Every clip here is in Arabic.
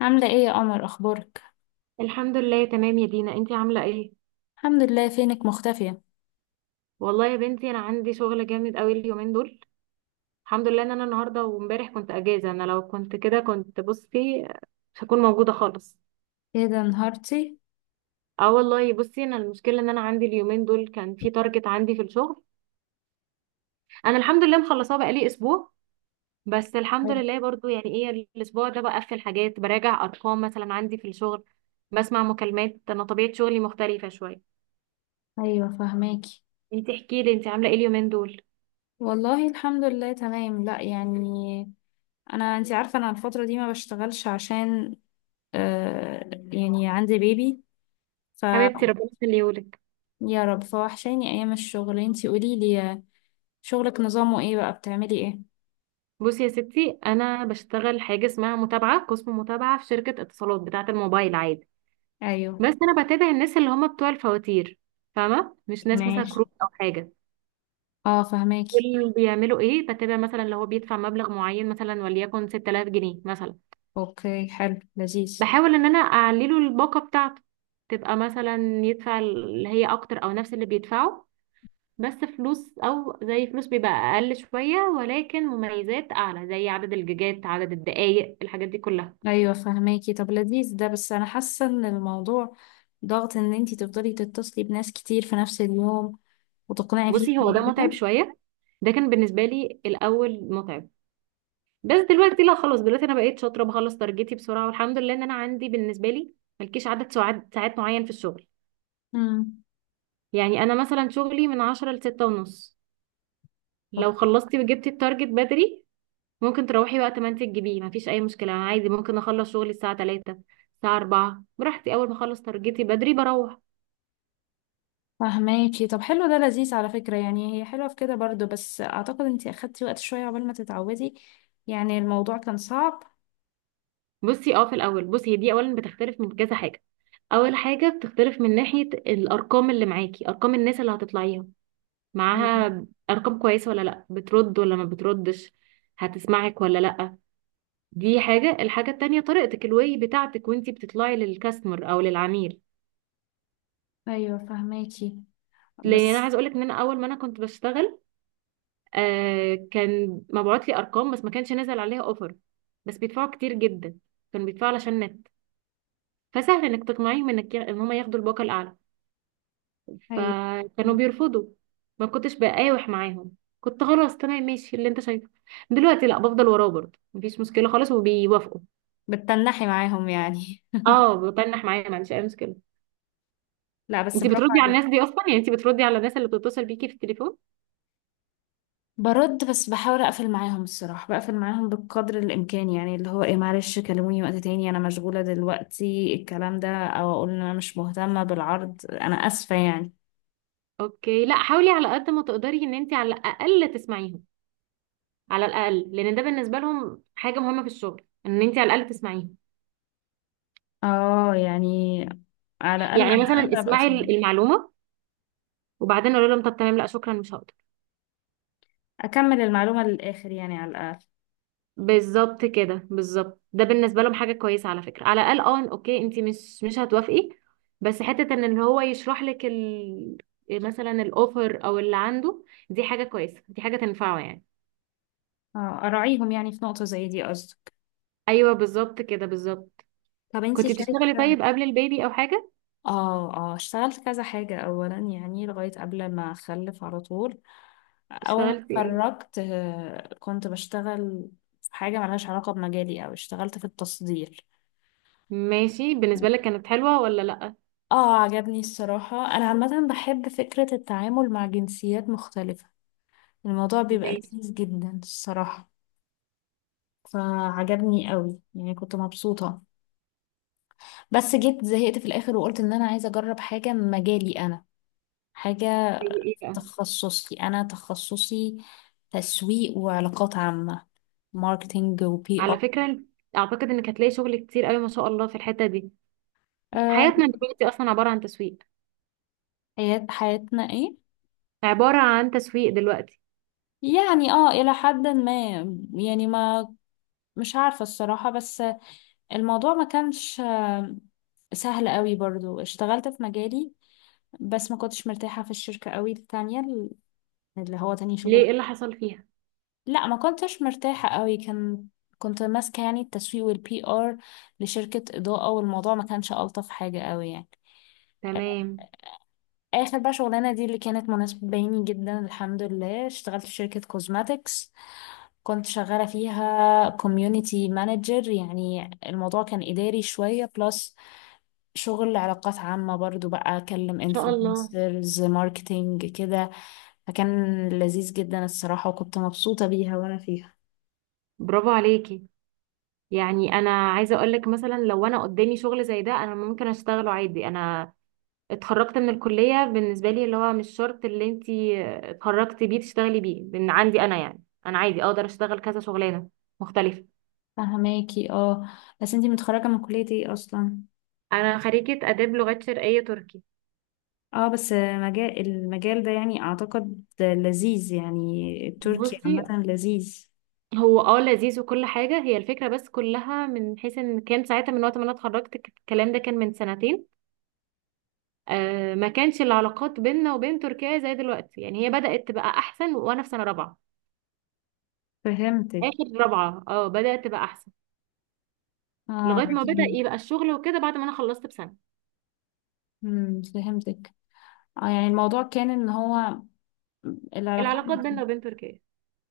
عاملة ايه يا قمر؟ اخبارك؟ الحمد لله تمام يا دينا، انتي عامله ايه؟ الحمد لله. فينك مختفية؟ والله يا بنتي انا عندي شغل جامد قوي اليومين دول. الحمد لله ان انا النهارده وامبارح كنت اجازه، انا لو كنت كده كنت بصي مش هكون موجوده خالص. ايه ده انهارتي؟ اه والله بصي، انا المشكله ان انا عندي اليومين دول كان في تارجت عندي في الشغل. انا الحمد لله مخلصاه بقالي اسبوع، بس الحمد حلو. لله برضو يعني ايه، الاسبوع ده بقفل حاجات، براجع ارقام مثلا عندي في الشغل، بسمع مكالمات. انا طبيعه شغلي مختلفه شويه. ايوه فهماكي. انتي احكي لي، انتي عامله ايه اليومين دول؟ والله الحمد لله تمام. لا يعني انا، انتي عارفة انا الفترة دي ما بشتغلش عشان يعني عندي بيبي. ف، حبيبتي ربنا يخليهولك. يا رب. فوحشاني ايام الشغل. انتي قوليلي، شغلك نظامه ايه بقى؟ بتعملي ايه؟ بصي يا ستي، انا بشتغل حاجه اسمها متابعه، قسم متابعه في شركه اتصالات بتاعه الموبايل عادي. ايوه. بس انا بتابع الناس اللي هم بتوع الفواتير، فاهمه؟ مش ناس مثلا ماشي. كروت او حاجه. اه فهماكي. دول بيعملوا ايه؟ بتابع مثلا لو هو بيدفع مبلغ معين مثلا، وليكن 6000 جنيه مثلا، اوكي حلو، لذيذ. بحاول ان انا اعلي له الباقه بتاعته، تبقى مثلا يدفع اللي هي اكتر او نفس اللي بيدفعه. بس فلوس او زي فلوس بيبقى اقل شويه، ولكن مميزات اعلى زي عدد الجيجات، عدد الدقائق، الحاجات دي كلها. ايوه فهماكي. طب لذيذ ده، بس انا حاسه ان الموضوع ضغط، ان انتي تفضلي تتصلي بناس كتير في نفس اليوم وتقنعي بصي هو فيهم ده متعب كده. شوية. ده كان بالنسبة لي الأول متعب، بس دلوقتي لا، خلاص دلوقتي أنا بقيت شاطرة، بخلص تارجتي بسرعة، والحمد لله إن أنا عندي بالنسبة لي ملكيش عدد ساعات معين في الشغل. امم يعني أنا مثلا شغلي من عشرة لستة ونص، لو خلصتي وجبتي التارجت بدري ممكن تروحي وقت ما أنت تجيبيه، مفيش أي مشكلة. أنا عادي ممكن أخلص شغلي الساعة تلاتة، الساعة أربعة براحتي، أول ما أخلص تارجتي بدري بروح. فهماكي. طب حلو، ده لذيذ على فكره. يعني هي حلوه في كده برضو، بس اعتقد انتي اخدتي وقت شويه عقبال ما تتعودي، يعني الموضوع كان صعب. بصي اه، في الأول بصي، هي دي أولا بتختلف من كذا حاجة. اول حاجه بتختلف من ناحيه الارقام اللي معاكي، ارقام الناس اللي هتطلعيها ايوه. معاها ارقام كويسه ولا لا، بترد ولا ما بتردش، هتسمعك ولا لا. دي حاجه. الحاجه التانية طريقتك، الواي بتاعتك وانتي بتطلعي للكاستمر او للعميل. ايوه فهماكي. لان انا بس عايز اقولك ان انا اول ما انا كنت بشتغل كان مبعوت لي ارقام بس ما كانش نازل عليها اوفر، بس بيدفعوا كتير جدا، كانوا بيدفعوا علشان نت. فسهل انك تقنعيهم انك ان هم ياخدوا الباقه الاعلى، ايوه، فكانوا بيرفضوا. ما كنتش بقاوح معاهم، كنت خلاص تمام ماشي اللي انت شايفه. دلوقتي لا، بفضل وراه برضه مفيش مشكله خالص وبيوافقوا. بتتنحي معاهم يعني؟ اه بتنح معايا، ما عنديش اي مشكله. لا، بس انت برافو بتردي على عليكي. الناس دي اصلا؟ يعني انت بتردي على الناس اللي بتتصل بيكي في التليفون؟ برد، بس بحاول اقفل معاهم الصراحه، بقفل معاهم بقدر الامكان، يعني اللي هو ايه، معلش كلموني وقت تاني انا مشغوله دلوقتي الكلام ده، او اقول ان انا مش مهتمه بالعرض انا اسفه يعني. اوكي لا، حاولي على قد ما تقدري ان انت على الاقل تسمعيهم. على الاقل، لان ده بالنسبه لهم حاجه مهمه في الشغل، ان انت على الاقل تسمعيهم. اه يعني، على الاقل، على يعني مثلا الاقل ابقى اسمعي اسمع، المعلومه، وبعدين قولي لهم طب تمام لا شكرا، مش هقدر. اكمل المعلومه للاخر يعني، على الاقل. بالظبط كده، بالظبط. ده بالنسبه لهم حاجه كويسه على فكره، على الاقل اه اوكي انت مش هتوافقي، بس حته ان اللي هو يشرح لك ال... مثلا الاوفر او اللي عنده، دي حاجه كويسه، دي حاجه تنفعه يعني. اه اراعيهم يعني في نقطه زي دي، قصدك؟ ايوه بالظبط كده، بالظبط. طب انتي كنت بتشتغلي شايفه. طيب قبل البيبي او حاجه؟ اه، اه اشتغلت كذا حاجة. اولا يعني لغاية قبل ما اخلف على طول، اول ما اشتغلتي ايه؟ اتخرجت كنت بشتغل في حاجة ملهاش علاقة بمجالي، او اشتغلت في التصدير. ماشي، بالنسبه لك كانت حلوه ولا لا؟ اه عجبني الصراحة، انا عامة بحب فكرة التعامل مع جنسيات مختلفة، الموضوع بيبقى ماشي. لذيذ جدا الصراحة. فعجبني قوي، يعني كنت مبسوطة. بس جيت زهقت في الاخر وقلت ان انا عايزة اجرب حاجة من مجالي انا، حاجة زي ايه بقى؟ تخصصي، انا تخصصي تسويق وعلاقات عامة، ماركتينج وبي ار. على فكره اعتقد انك هتلاقي شغل كتير قوي ما شاء الله في الحته دي. أه. حياتنا دلوقتي اصلا عباره عن تسويق. حيات، حياتنا ايه؟ عباره عن تسويق دلوقتي. يعني اه الى حد ما. يعني ما مش عارفة الصراحة، بس الموضوع ما كانش سهل قوي. برضو اشتغلت في مجالي بس ما كنتش مرتاحة في الشركة قوي، التانية اللي هو تاني شغل. ليه؟ ايه اللي حصل فيها؟ لا ما كنتش مرتاحة قوي. كان، كنت ماسكة يعني التسويق والبي ار لشركة إضاءة، والموضوع ما كانش ألطف حاجة قوي يعني. تمام ان اخر بقى شغلانه دي اللي كانت مناسبه بيني جدا، الحمد لله، اشتغلت في شركه كوزماتكس، كنت شغاله فيها كوميونتي مانجر. يعني الموضوع كان اداري شويه بلس شغل علاقات عامه برضو، بقى اكلم شاء الله. انفلونسرز، ماركتينج كده. فكان لذيذ جدا الصراحه، وكنت مبسوطه بيها وانا فيها. برافو عليكي. يعني انا عايزه اقول لك، مثلا لو انا قدامي شغل زي ده انا ممكن اشتغله عادي. انا اتخرجت من الكليه، بالنسبه لي اللي هو مش شرط اللي انتي اتخرجتي بيه تشتغلي بيه، لان عندي انا يعني انا عادي اقدر اشتغل كذا شغلانه مختلفه. فهماكي. اه بس انتي متخرجه من كليه ايه اصلا؟ انا خريجه اداب لغات شرقيه تركي. اه، بس مجال المجال ده يعني اعتقد لذيذ، يعني تركي بصي عامه لذيذ. هو اه لذيذ وكل حاجه، هي الفكره بس كلها من حيث ان كان ساعتها، من وقت ما انا اتخرجت الكلام ده كان من سنتين. ما كانش العلاقات بيننا وبين تركيا زي دلوقتي. يعني هي بدأت تبقى احسن وانا في سنة رابعة. فهمتك. اخر رابعة اه بدأت تبقى احسن، اه لغاية ما بدأ لكن. يبقى الشغل وكده بعد ما انا خلصت بسنة. فهمتك. اه يعني الموضوع كان ان هو العلاقات ما العلاقات بيننا كان- وبين تركيا،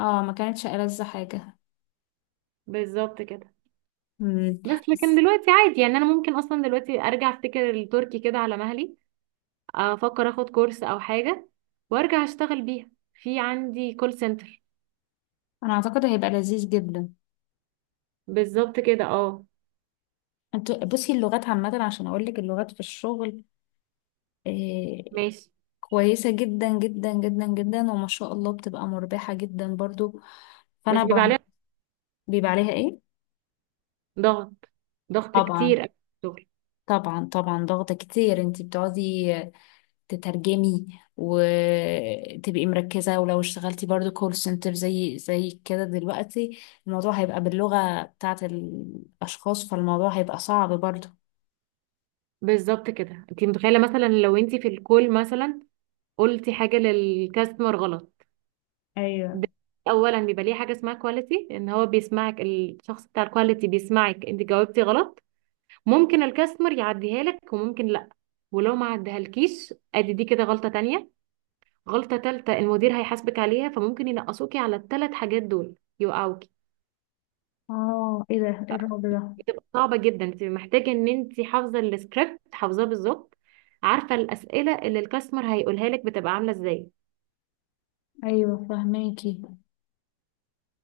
اه ما كانتش ألذ حاجة. بالظبط كده. مم. بس لكن بس دلوقتي عادي، يعني انا ممكن اصلا دلوقتي ارجع افتكر التركي كده على مهلي، افكر اخد كورس او حاجة وارجع اشتغل بيها في عندي كول سنتر. انا اعتقد هيبقى لذيذ جدا. بالظبط كده اه. انتوا بصي، اللغات عامة، عشان اقول لك اللغات في الشغل آه ماشي. كويسة جدا جدا جدا جدا، وما شاء الله بتبقى مربحة جدا برضو. بس فانا بيبقى ب- عليها بيبقى عليها ايه؟ ضغط، ضغط كتير طبعا. أوي في الشغل. طبعا طبعا، ضغط كتير. انتي بتقعدي تترجمي وتبقي مركزة، ولو اشتغلتي برضو كول سنتر زي كده، دلوقتي الموضوع هيبقى باللغة بتاعت الأشخاص، فالموضوع هيبقى صعب برضو. بالظبط كده. انت متخيله مثلا لو انت في الكول مثلا قلتي حاجه للكاستمر غلط؟ ايوه. ده اولا بيبقى ليه حاجه اسمها كواليتي، ان هو بيسمعك، الشخص بتاع الكواليتي بيسمعك انت جاوبتي غلط. ممكن الكاستمر يعديها لك وممكن لا. ولو ما عدهالكيش ادي دي كده غلطه تانية. غلطه تالتة المدير هيحاسبك عليها، فممكن ينقصوكي على الثلاث حاجات دول، يوقعوكي. اه ايه ده؟ إيه الرعب ده؟ بتبقى صعبه جدا، انت محتاجه ان انت حافظه السكريبت حافظاه بالظبط، عارفه الاسئله اللي الكاستمر هيقولها لك بتبقى عامله ازاي. ايوه فهماكي.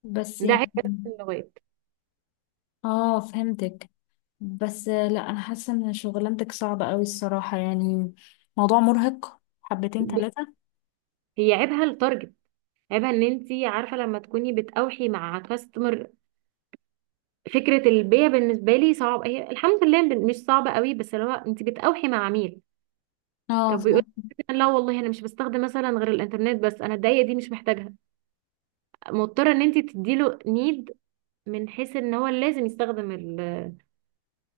بس ده يعني، عيب بس اللغات. اه فهمتك. بس لا انا حاسه ان شغلانتك صعبه قوي الصراحه يعني، موضوع مرهق حبتين ب- ثلاثه. هي عيبها التارجت، عيبها ان انت عارفه لما تكوني بتأوحي مع كاستمر. فكره البيع بالنسبه لي صعب، هي الحمد لله مش صعبه قوي، بس اللي هو انت بتأوحي مع عميل. اه طب بيقول لك لا والله انا مش بستخدم مثلا غير الانترنت، بس انا الدقيقه دي مش محتاجها، مضطره ان انت تديله نيد من حيث ان هو لازم يستخدم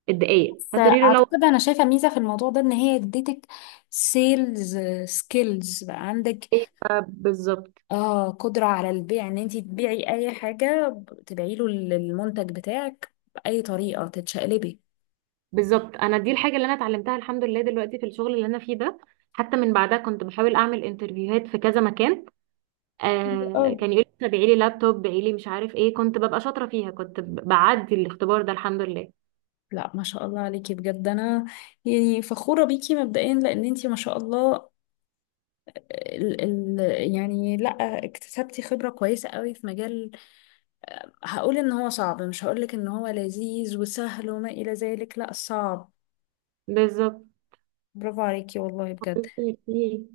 الدقيقه. بس هتقولي له لو اعتقد انا شايفه ميزه في الموضوع ده، ان هي اديتك سيلز، سكيلز بقى عندك. أيوة بالظبط اه قدره على البيع، ان انت تبيعي اي حاجه، تبيعي له المنتج بتاعك باي طريقه تتشقلبي. بالظبط انا دي الحاجه اللي انا اتعلمتها الحمد لله دلوقتي في الشغل اللي انا فيه ده. حتى من بعدها كنت بحاول اعمل انترفيوهات في كذا مكان. أوي. كان يقول لي بيعي لي لابتوب، بيعي لي مش عارف ايه، كنت ببقى شاطره فيها، كنت بعدي الاختبار ده الحمد لله. لا، ما شاء الله عليكي بجد. انا يعني فخوره بيكي مبدئيا، لان انت ما شاء الله آه، ال ال يعني لا، اكتسبتي خبره كويسه قوي في مجال هقول ان هو صعب، مش هقول لك ان هو لذيذ وسهل وما الى ذلك، لا صعب. بالظبط برافو عليكي والله بجد. كتير فيه.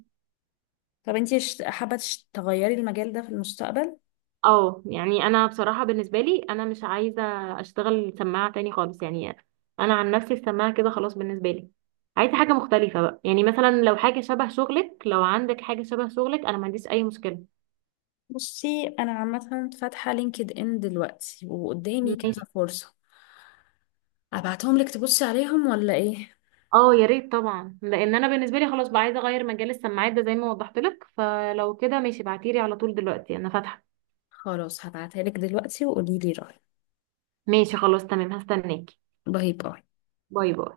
طب انتي حابة تغيري المجال ده في المستقبل؟ اه يعني انا بصراحه بالنسبه لي انا مش عايزه اشتغل سماعه تاني خالص يعني. انا عن نفسي السماعه كده خلاص بالنسبه لي، عايزه حاجه مختلفه بقى. يعني مثلا لو حاجه شبه شغلك، لو عندك حاجه شبه شغلك انا ما عنديش اي مشكله. بصي انا عامة فاتحة لينكد ان دلوقتي وقدامي كذا ماشي. فرصة، ابعتهم لك تبصي عليهم ولا ايه؟ اه يا ريت طبعا، لان انا بالنسبه لي خلاص بقى عايزه اغير مجال السماعات ده زي ما وضحت لك. فلو كده ماشي، ابعتيلي على طول دلوقتي انا فاتحه. خلاص هبعتها لك دلوقتي وقولي لي رأيك. ماشي خلاص تمام، هستناكي. باي باي. باي باي.